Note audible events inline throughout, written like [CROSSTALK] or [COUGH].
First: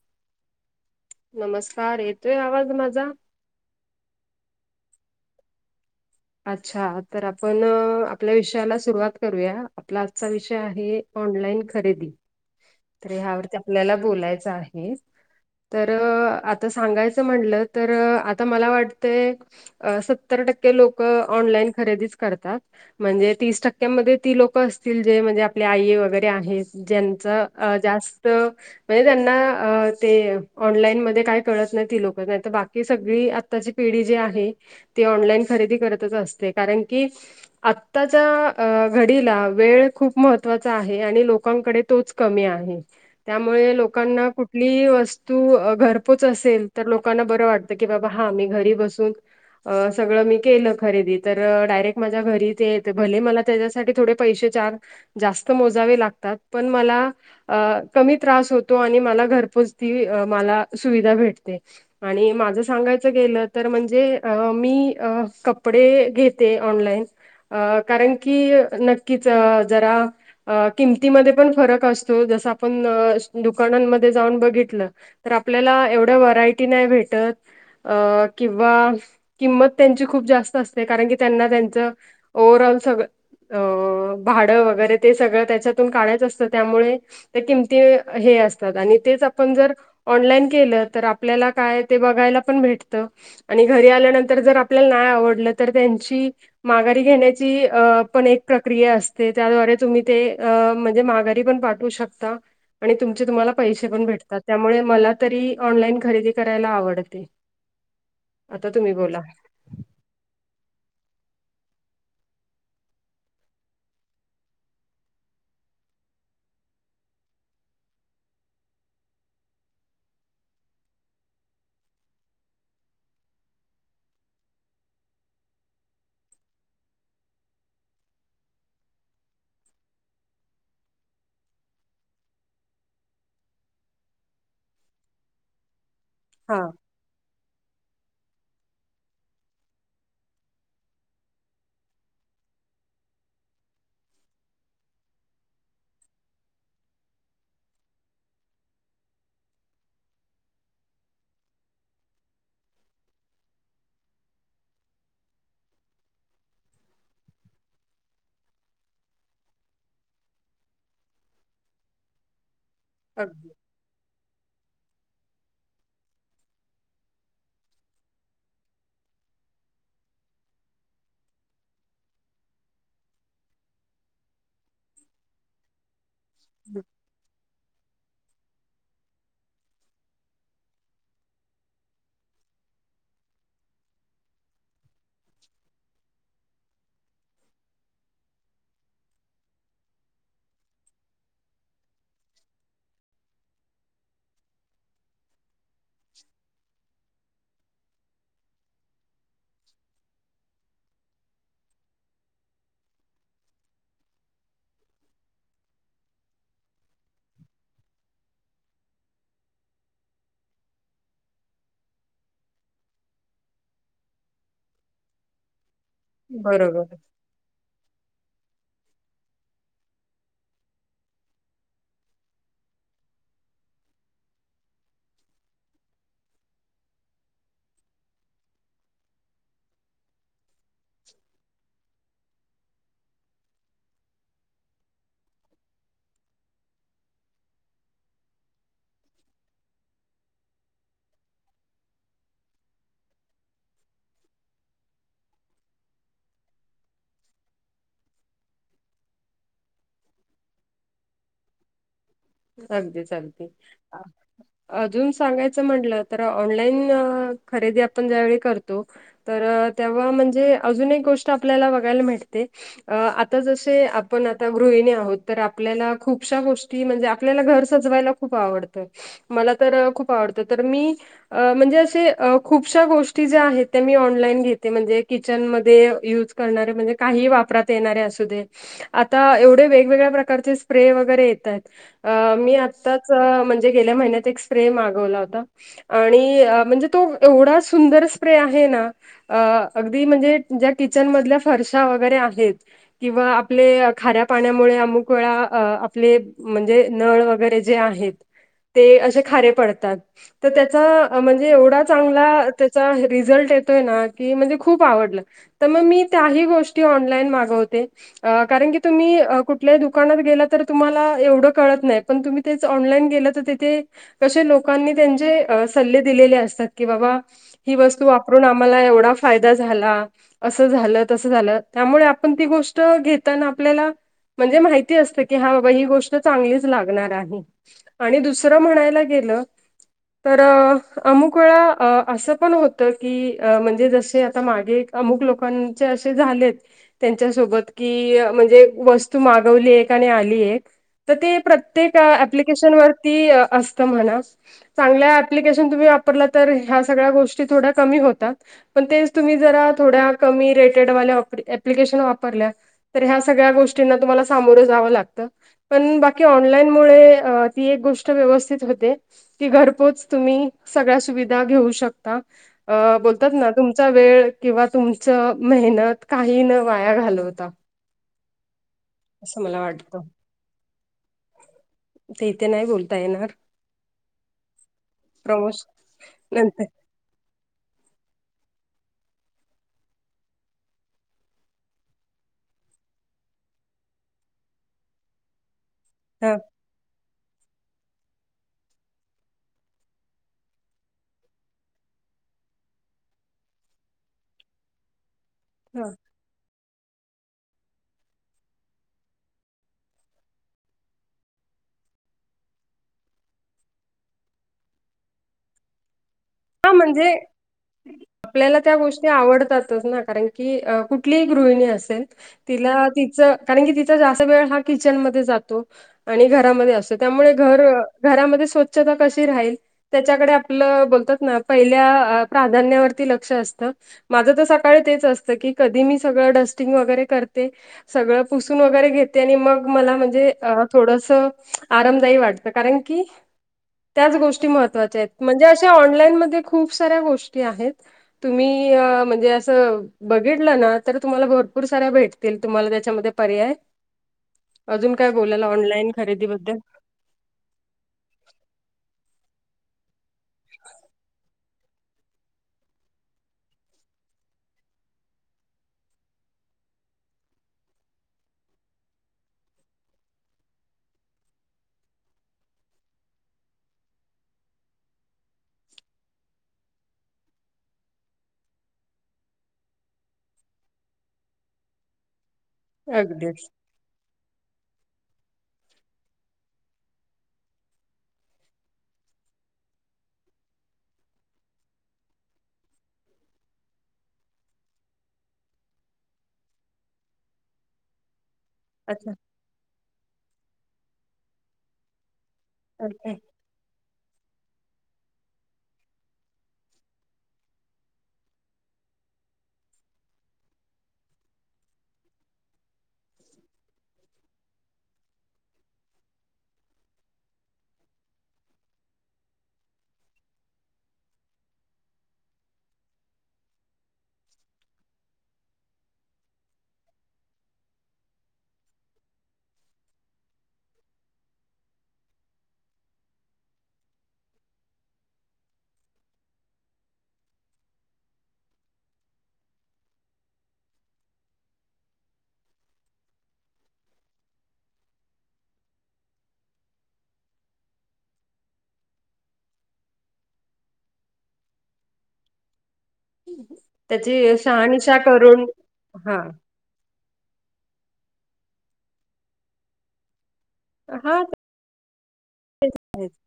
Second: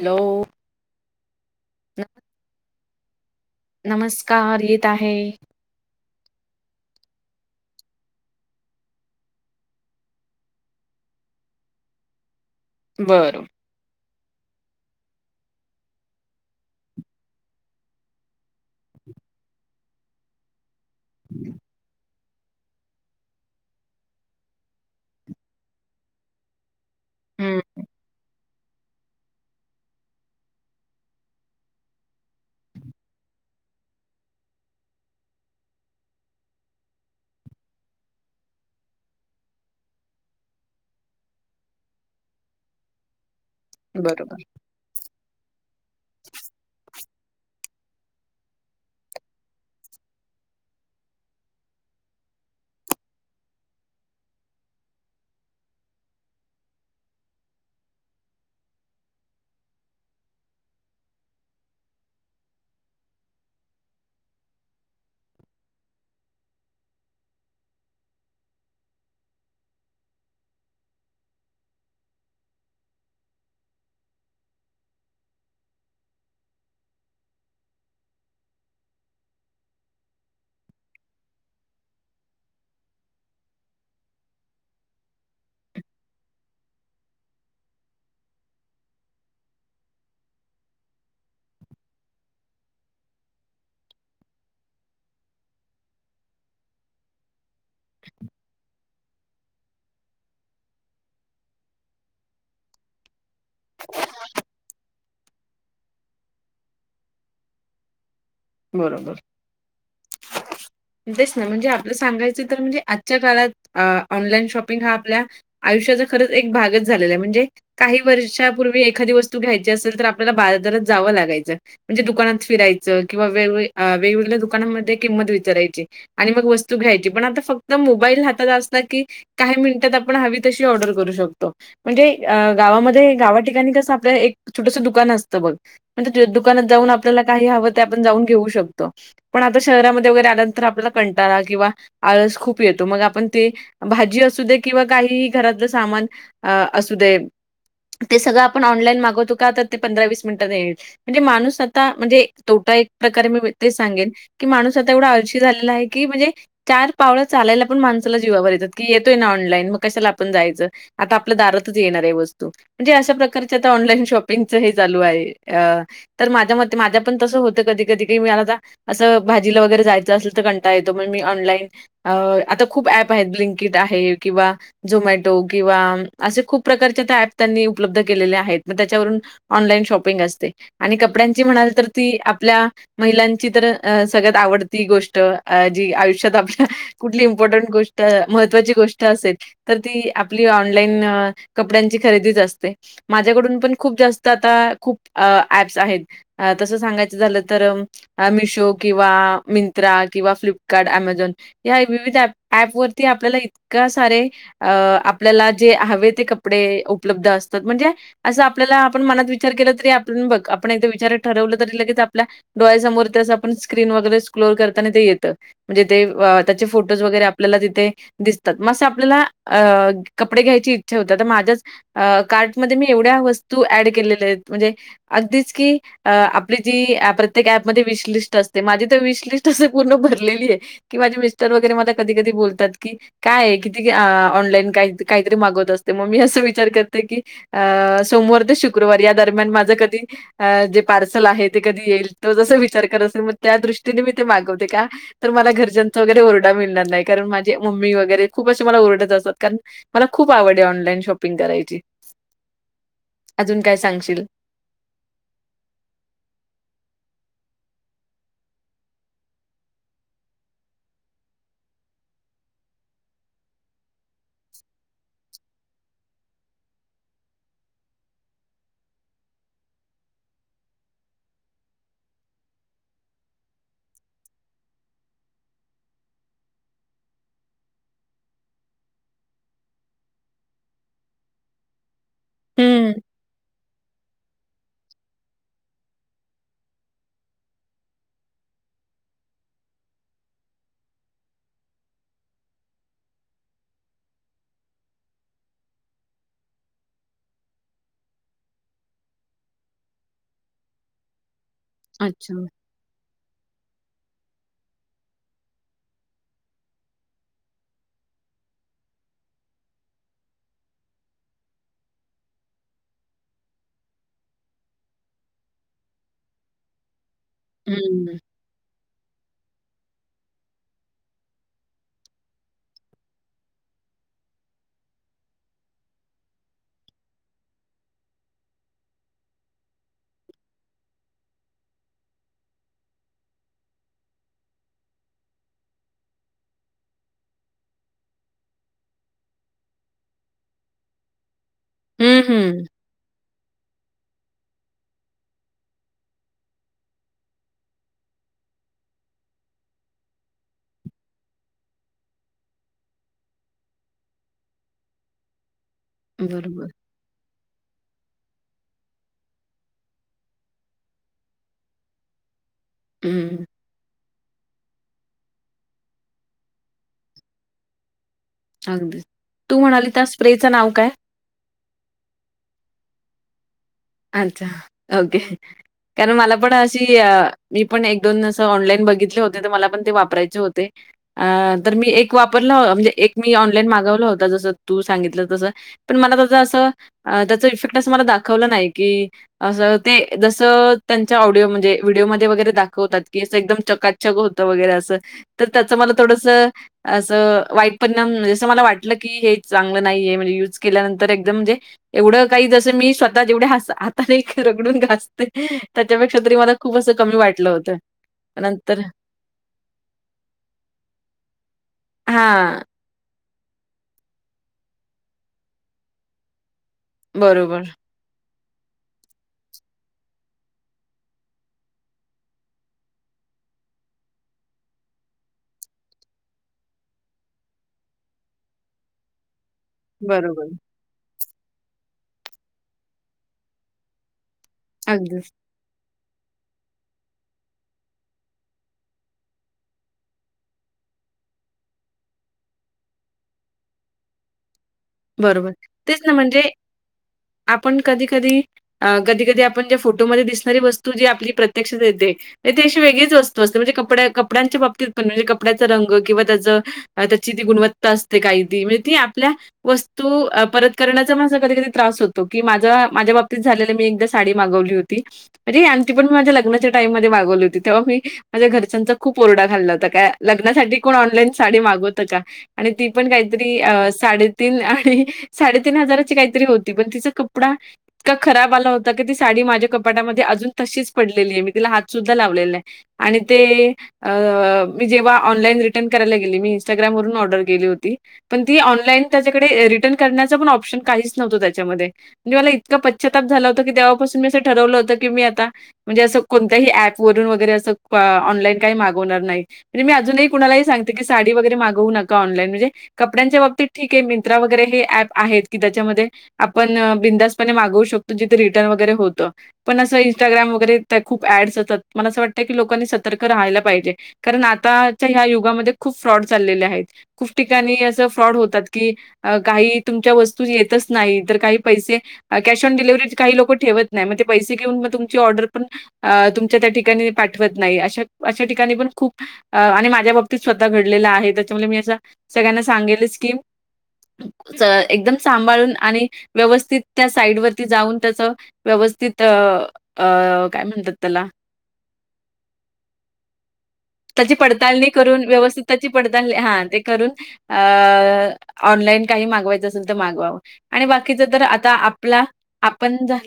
Hello. नमस्कार येतोय आवाज माझा. नमस्कार येत आहे. अच्छा तर आपण आपल्या विषयाला सुरुवात करूया आपला आजचा विषय आहे. ऑनलाईन खरेदी तर बरं ह्यावरती आपल्याला बोलायचं आहे. तर आता सांगायचं म्हटलं तर आता मला वाटतय असं सत्तर टक्के लोकं, ऑनलाईन खरेदी करतात. म्हणजे, तीस टक्क्यांमध्ये ती लोक असतील जे, म्हणजे आपली आई वगैरे आहेत ज्या हं अ जास्त म्हणजे त्यांना अ ते ऑनलाईन मध्ये काय कळत नाहीत ती लोकं, नाही तर बाकी सगळी आत आताची पिढी जी आहे. ती ऑनलाईन खरेदी करतच असते, कारण की आत्ताच्या घडीला वेळ खूप महत्त्वाचा आहे. आणि लोकांकडे तोच कमी आहे. त्यामुळे, लोकांना बरोबर कुठली ही वस तू घरपोच असेल, तर लोकांना बरं वाटतं, की बाबा हा मी घरी बसून अ सगळं मी केलं खरेदी, तर डायरेक्ट माझ्या घरी ते येत, भले मला त्याच्यासाठी थोडे पैशे चार जास्त मोजावे लागतात. पण मला, अ कमी त्रास होतो. आणि मला घरपोच ती मला सुविधा भेटते. आणि माझं सांगायचं गेलं, तर म्हणजे मी कपडे घेते ऑनलाइन. अ कारण की, नक्कीच जरा अ किमतीमध्ये पण फरक असतो. तो जस आपण दुकानांमध्ये जाऊन बघितलं. तर आपल्याला एवढ्या व्हरायटी नाही भेटत. अ किंवा किंमत त्यांची खूप जास्त असते. कारण की त्यांना त्यांचं ओव्हर ऑल सगळ, भाडं वगैरे ते सगळं त्याच्यातून काढायचं असतं. त्यामुळे तर किमती हे असतात. आणि तेच आपण जर ऑनलाईन केलं. तर आपल्याला काय ते बघायला पण भेटत. आणि घरी आल्यानंतर जर आपल्याला नाही आवडलं. तर, त्यांची माघारी घेण्या ती पण एक प्रक्रिया असते. त्याद्वारे तुम्ही ते अ म्हणजे माघारी पण पाठ करू शकता. आणि तुमचे तुम्हाला पैसे पण भेटतात. त्यामुळे मला तरी ऑनलाईन खरेदी करायला आवड आता तुम्ही बरोबर. बोला? तेच ना. म्हणजे आपलं सांगायचं तर, म्हणजे आजच्या काळात ऑनलाईन शॉपिंग हा आपल्या, आयुष्याचा खरंच एक भागच झालेला आहे म्हणजे, काही वर्षापूर्वी एखादी वस्तू घ्यायची असेल तर, आपल्याला बाजारात जावं लागायचं. म्हणजे दुकानात फिरायचं. किंवा वेग वेगवेगळ्या दुकानामध्ये किंमत विचारायच. आणि मग वस्तू घ्यायची. पण आता फक्त मोबाईल हातात असला की, काही मिनिटात आपण हवी तशी ऑर्डर करू शकतो. म्हणजे अ गावामध्ये गावा ठिकाणी कसं आपलं एक छोटस दुकान असतं बघ. म्हणजे हा. दुकानात जाऊन आपल्याला काही हवं ते आपण जाऊन घेऊ शकतो. पण आता शहरामध्ये वगैरे आला तर आपल्याला कंटाळा किंवा आळस खूप येतो. मग आपण ते भाजी असूदे. किंवा काहीही घरातलं सामान अ असू देत. ते सगळं आपण ऑनलाईन मागवतो. का तर ते पंधरा वीस मिनिटात येईल. म्हणजे माणूस आता म्हणजे तोटा एक प्रकारे मी तेच सांगेन. की माणूस आता एवढा आळशी झालेलं आहे की म्हणजे, - चार पावलं चालायला पण माणसाला जीवावर येतात. की येतोय ना ऑनलाईन मग कशाला आपण जायचं. आता आपल्या दारातच येणार आहे वस्तू. म्हणजे अशा अगदी प्रकारच्या आता ऑनलाईन शॉपिंगच हे चालू आहे. अ तर माझ्या मते माझ्या पण तसं होतं. कधी कधी की मला आता असं भाजीला वगैरे जायचं असल तर कंटाळा येतोय. म्हणून मी ऑनलाईन अ आता खूप ऍप आहे. ब्लिंकीट आहे किंवा झोमॅटो किंवा असे खूप प्रकारच्या त्या ऍप त्यांनी उपलब्ध केलेले आहेत. मग त्याच्यावरून ऑनलाईन शॉपिंग असते. आणि कपड्यांची म्हणाल, तर ती आपल्या महिलांची तर अ सगळ्यात आवडती गोष्ट. त आ जी आयुष्यात आपल्या कुठली इम्पॉर्टंट गोष्ट महत्त्वाची गोष्ट असेल त. तर ती आपली ऑनलाईन कपड्यांची खरेदीच असते. माझ्याकडून पण खूप जास्त आता खूप अ ऍप्स आहेत अ तसं सांगायचं झालं तर अ मिशो किंवा मिन त्रा किंवा फ्लिपकार्ट, अमेझॉन या विविध ऍप वरती आपल्याला इतका सारे अ आपल्याला जे हवे ते कपडे उपलब्ध असतात म्हणजे. असं आपल्याला आपण मनात विचार केला तरी आपन बघ आपण एकदा विचार ठरवलं तरी लगेच आपल्या डोळ्या समोर तस आपण स्क्रीन वगैरे. क्लोर करताना ते येत म्हणजे ते वा त्याचे बरोबर फोटोज वगैरे आपल्याला तिथे. दिसतात मस आपल्याला अ कपडे घ्यायची इच्छा होती आता माझ्याच अ कार्टमध्ये मी एवढ्या वस्तू ऍड केलेल्या आहेत म्हणजे. अगदीच की अ-आपली जी प्रत्येक ऍपमध्ये विश लिस्ट असते माझी त विश लिस्ट असं पूर्ण भरलेली हे की माझे मिस्टर वगैरे मला कधी कधी बोलतात की. काय आहे किती आ ऑनलाईन काही काहीतरी मागवत असते मग मी असं विचार करते की. अ सोमवार ते शुक्रवार या दरम्यान माझं कधी अ जे पार्सल आहे ते कधी येईल तो जस विचार करत मग त्या दृष्टीने मी ते मागवते का? तर मला घरच्यांचा वगैरे ओरडा मिळणार नाही कारण माझे मम्मी वगैरे खूप असे मला ओरडत असतात कारण. मला खूप आवड आहे ऑनलाईन शॉपिंग करायची. चालते चालते अजून काय आ. सांगशील? अजून सांगायचं म्हटलं तर ऑनलाईन खरेदी आपण ज्यावेेळी करतो. तर तेव्हा म्हणजे अजून एक गोष्ट आपल्याला बघायला भेटते. अ आता जसे आपण आता गृहिणी आहोत तर आपल्याला खूपशा गोष्टी म्हणजे. आपल्याला घर सजवायला खूप आवडतं मला तर खूप आवडतं तर मी अ म्हणजे असे खूपश्या गोष्टी ज्या आहेत त्या मी ऑनलाईन घेते म्हणजे किचनमध्ये यूज करणारे म्हणजे काही वापरात येणारे असू दे. आता एवढे वेगवेगळ्या प्रकारचे स्प्रे वगैरे येतायेत. अ मी हं. आत्ताच म्हणजे गेल्या महिन्यात एक स्प्रे मागवला होता आणि म्हणजे तो एवढा सुंदर स्प्रे आहे ना. अ अगदी म्हणजे ज्या किचन मधल्या फरशा वगैरे आहेत. किंवा आपले खाऱ्या पाण्यामुळे अमुक वेळा अ आपले म्हन जे नळ वगैरे जे आहेत. ते अशे खारे पडतात त त्याचा म्हणजे एवढा चांगला अच्छा. ते चा रिझल्ट येतोय ना की म्हणजे खूप आवडला. त म मी त्यांही गोष्टी ऑनलाईन मागवते. अ कारण की तुम्ही अ कुठल्याही दुकानात गेल्या तर तुम्हाला एवढं. कळत नाही पण तुम्ही तेच ऑनलाईन गेलं त तीथे कशे लोकांनी त्यांचे अ सल्ले दिलेले असतात की बाबा ही वस्तू हं. वाप- रून आम्हाला एवढा फायदा झाला. असं झालं, तस झालं त्यामुळे आपण ती गोष्ट घेताना आपल्याला म्हणजे माहिती असतं की हा बाबा ही गो ष्ट चांगलीच लागणार आहे आणि दुसरं म्हणायला गेलं. तर अमुक वेळा अ असं पण होतं की म्हणजे जसे आता मागे एक अमुक लोकांचे असे झालेत. त्यांच्यासोबत की म्हणजे वस्तू मागवली एक, आणि आली एक. त ते प्रत्येक हं, हं. ऍप्लिकेशन असतं म्हणा. चांगल्या ऍप्लिकेशन तुम्ही वापरला तर ह्या सगळ्या गोष्टी थोड्या कमी होतात. पण तेच तुम्ही जरा थोड्या कमी रेटेड वाल्या ऍप्लिकेशन वापरल्या तर ह्या सगळ्या गोष्टींना तुम्हाला सामोरं जावंव लागतं. पण बाकी बरोबर. ऑनलाईन मुळ ती एक गोष्ट व्यवस्थित होते. की घरपोच तुम्ही सगळ्या सुविधा घेऊ शकता. अ बोलतात हं, ना तुमचा वेळ किंवा तुमचं मेहनत काही न वाया घालवता अगदी असं तू मला वाटतं म्हणालतास स्प्रेचं नाव काय ते इथे नाही बोलता येणार. अच्छा ओके प्रमोश कारण मला पण नंतर अशी मी पण एक दोन अस ऑनलाईन बघितले होते तर मला पण ते वापरायचे होते. अ तर मी एक वापरला म्हणजे एक मी ऑनलाईन मागवला होता जस तू सांगितलं तस पण मला त्याच हा असं त्याच इफेक्ट अस मला दाखवलं नाही की असं ते जसं त्यांच्या ऑडिओ म्हणजे व्हिडिओमध्येध्ये वगैरे दाखवतात की असं एकदम चकात त [UNINTELLIGIBLE] वगैरे असं तर त्याच मला थोडस असं वाईट परिणाम म्हे जसं मला वाटलं की हे चांगलं नाही आहे म्हणजे युज केल्यानंतर एकदम म्हणजे एवढं काही जसं मी स्वतः जेवढे ह [UNINTELLIGIBLE] आात नाही रगडून घासते त्याच्यापेक्षा तरी मला हा खूप असं कमी म्हणजे वाटलं होतं. आपल्याला त्या नंतर गोष्टी आवडतातच ना कारण की कुठलीही गृहिणी असेल हां. तिला तिचं कारण की तिचा जास्त वेळ हा किचनमध्येध्ये जातो आणि घरामध्ये असतो त्यामुळे घर बरोबर, घरामध्ये स्वच्छता कशी राहील त्याच्याकडे आपलं बोलतात ना पहिल्या प्राधान्यावरती लक्ष असत. माझ तर सकाळी तेच असतं की कधी मी सगळं डस्टिंग वगैरे करते. सगळं पुसून वगैरे घेते आणि मग मला म्हणजे अ बरोबर. थोडस आरामदायी वाटतं कारण की त्याच गोष्टी महत्त्वाच्या आहेत अगदीच. म्हणजे अ [UNINTELLIGIBLE] ऑनलाईन म खूप साऱ्या गोष्टी आहेत तुम्ही म्हणजे असं बघितलं ना तर तुम्हाला भरपूर साऱ्या भेटतील तुम्हाला त्याच्यामध्ये पर्याय अजून काय बोलला बरोबर. ऑनलाईन तेच ना खरेदी म्हणजे बद्दल. आपण कधी कधी कधी कधी आपण ज्या फोटोमध्ये दिसणारी वस्तू जी आपली प्रत प्रत्यक्षात येते ते अशी वेगळीच वस्तू असते म्हणजे कपड्या कपड्यांच्या बाबतीत पण म्हणजे कपड्याचा रंग किंवा त्याचं त्याची ती गुणवत्ता असते काही ती म्हणजे ती आपल्या वस्तू परत करण्याचा असा कधी कधी त्रास होतो की माझा माझ्या बाबतीत झालेलं मी एकदा साडी मागवली होती. म्हणे आणी पण मी माझ ल्च्यााइम मध्ये मागवली होती. तेव्हा मी माझ्या घरच्यांचा खूप रडा खाल्ला होता. काय लग्नासाठी कोण ऑनलाईन साडी मागवत का आणि ती पण अगदीच काहीतरी साडी तीन आणि साडेतीीन हजाराची काहीतरी होती पण तिचा कपडा इतका खराब आला होता की ती साडी माझ्या कपाटामध्ये अजून तशीच पडलेली आहे. मी तिला हात सुद्धा लावलेला नाही. आणि ते मी जेव्हा ऑनलाईन रिटर्न करायला गेली मी इंस्टाग्रामवरून ऑर्डर केली होती. पण ती ऑनलाईन अच्छा त्याच्याकडे रिटर्न करण्याचचा पण ऑप्शन काहीच नव्हत त्याच्यामध्ये. म्हणजे मला इतका ओके. पश्चछताप झाला होता की तेवपासून मी असं ठरवलं होतं की मी आता म्हणजे असं कोणत्याही ऍप वरून वगैरे असं ऑनलाईन काही मागवणार नाही. म्हणज मी अजूनही कुणालाही सांगते की साडी वगैरे मागवू नका ऑनलाईन. म्हणजे कपड्यांच्या बाबतीत ठीक आहे मिंत्रा वगैरे हे ऍप आहेत की त्याच्यामध्ये आपण बिनधास्तपणे मागवू शकतो जिथे रिटर्न वगैरे होतं पण असं इंस्टाग्राम वगैरे त्या खूप ऍड्स येतात मला असं वाटतय की लोकांनी सतर्क राहायला पाहिजे कारण आताच्या ह्या युगामध्ये खूप फ्रॉड चाललेले आहेत खूप ठिकाणी असं फ्रॉड होतात कि काही तुमच्या वस्तू येतच नाही तर काही पैसे कॅश ऑन डिलिव्हरी काही लोक ठेवत नाही मग ते पैसे घेऊन मग तुमची ऑर्डर पण अ तुमच्या त्या ठिकाणी पाठवत नाही अश्या अश्या ठिकाणी पण खूप अ आणि माझ्या बाबतीत स्वतः घडलेला आहे त्याच्यामुळे मी असं सगळ्यांना सांगेलच की च एकदम सांभाळून आणि व्यवस्थित त्या साईड वरती जाऊन त्याच व्यवस्थित अ, अ काय म्हणतात त्याला [INAUDIBLE] त्याची पडताळणी करून व्यवस्थित त्याची पडताळणी हा करून अ ऑनलाईन काही मागवायच असेल तर मागवावं आणि बाकीच हा तर आता आपला तेच आपण आहेत. झा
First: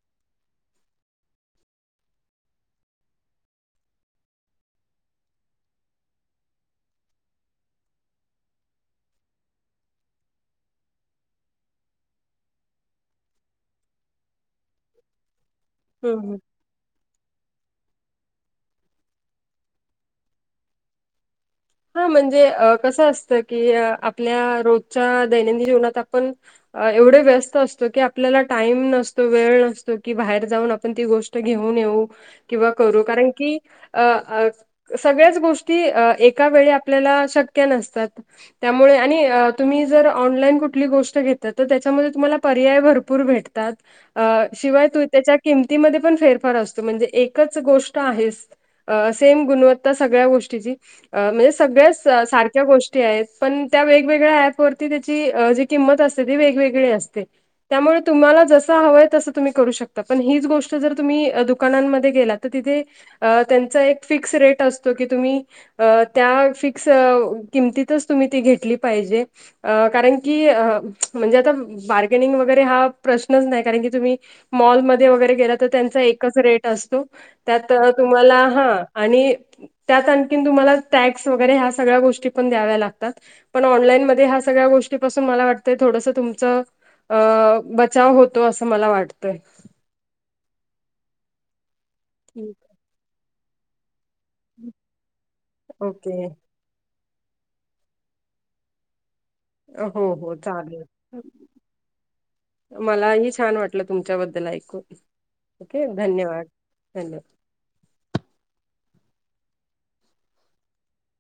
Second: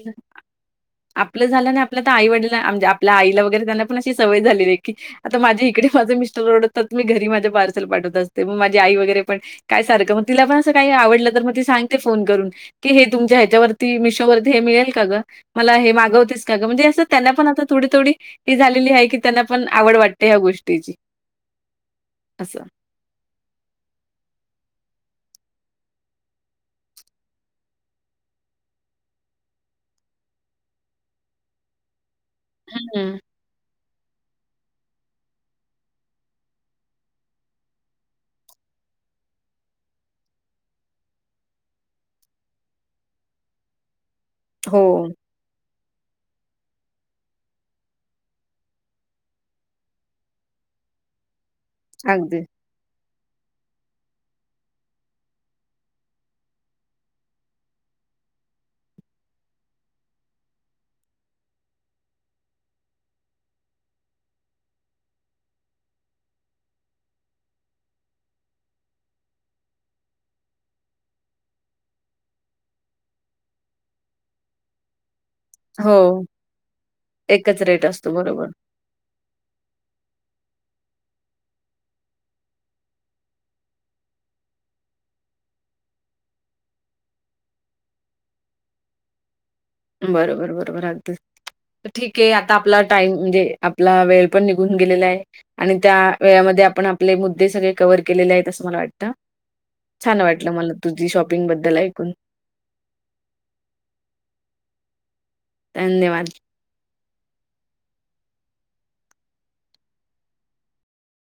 आपलं झालं ना आपल्या तर आई वडला म्हणजे आपल्या आईला वगैरे त्यांना पण अशी सवय झाली आहे की आता माझ्या इकडे माझं मिस्टर ओरडतात तर मी घरी माझं पार्सल पाठवत असते मग माझी आई वगैरे पण काय सारखं मग तिला पण असं काही आवडलं तर मग ती सांगते फोन करून की हे तुमच्या ह्याच्यावरती मिशोवरती हे मिळेल का ग मला हे हं. मागवतेस का ग म्हणजे असं त्यांना पण आता थोडी थोडी ही झालेली आहे की त्यांना पण आवड वाटते ह्या गोष्टीची हा म्हणजे असं. अ कसं असतं की आपल्या रोजच्या दैनंदिन जीवनात आपण एवढे व्यस्त असतो की आपल्याला टाईम नसतो वेळ नसतो की बाहेर जाऊन आपण ती गोष्ट ते घेऊन येऊ किंवा करू हं. कारण की अ अ सगळ्याच गोष्टी अ एक एका वेळी आपल्याला शक्य नसतात त्यामुळे आणि तुम्ही जर ऑनलाईन कुठली गोष्ट घेत तर त्याच्यामध्ये तुम्हाला पर्याय भरपूर भेट हो, शिवाय तू त्याच्या किमतीमध्ये पण फेरफार असतो म्हणजे एकच गोष्ट आहेच अ सेम गुणवत्ता सगळ्या गोष्टीची म्हणजे सगळ्याच अगदी. सारख्या गोष्टी पण त्या वेगवेगळ्या ऍप वरती त्याची जे किंमत असते ती वेगवेगळी असते त्यामुळे तुम्हाला जसं हवंय तसं तुम्ही करू शकता पण हीच गोष्ट जर तुम्ही दुकानांमध्ये गेलात तर तिथे त्यांचा एक फिक्स रेट असतो की तुम्ही अ त्या फिक्स किमतीतच तुम्ही ती घेतली पाहिजे अ कारण की अ म्हणजे आता बार्गेनिंग वगैरे हा प्रश्नच नाही कारण की तुम्ही मॉलमध्ये वगैरे गेला तर हो, त्यांचा एकच रेट असतो एकच त्यात रेट असतो. तुम्हाला बरोबर. हा आणि त्यात आणखीन तुम्हाला टॅक्स वगैरे हा सगळ्या गोष्टी पण द्याव्या लागतात पण ऑनलाईन मध्ये ह्या सगळ्या गोष्टी पासून मला वाटतंय थोडस तुमचं अ बचाव होतो असं मला वाटतंय बरोबर बरोबर अ ठीक आहे आता आपला टाईम म्हणजे आपला वेळ पण निघून गेलेला आहे आणि त्या ओके वेळेमध्ये आपण आपले मुद्दे सगळे कवर केलेले आहेत असं मला वाटतं हो छान हो वाटलं मला चालेल. तुझी शॉपिंग बद्दल ऐकून मलाही छान वाटलं तुमच्याबद्दल ऐकून ओके धन्यवाद धन्यवाद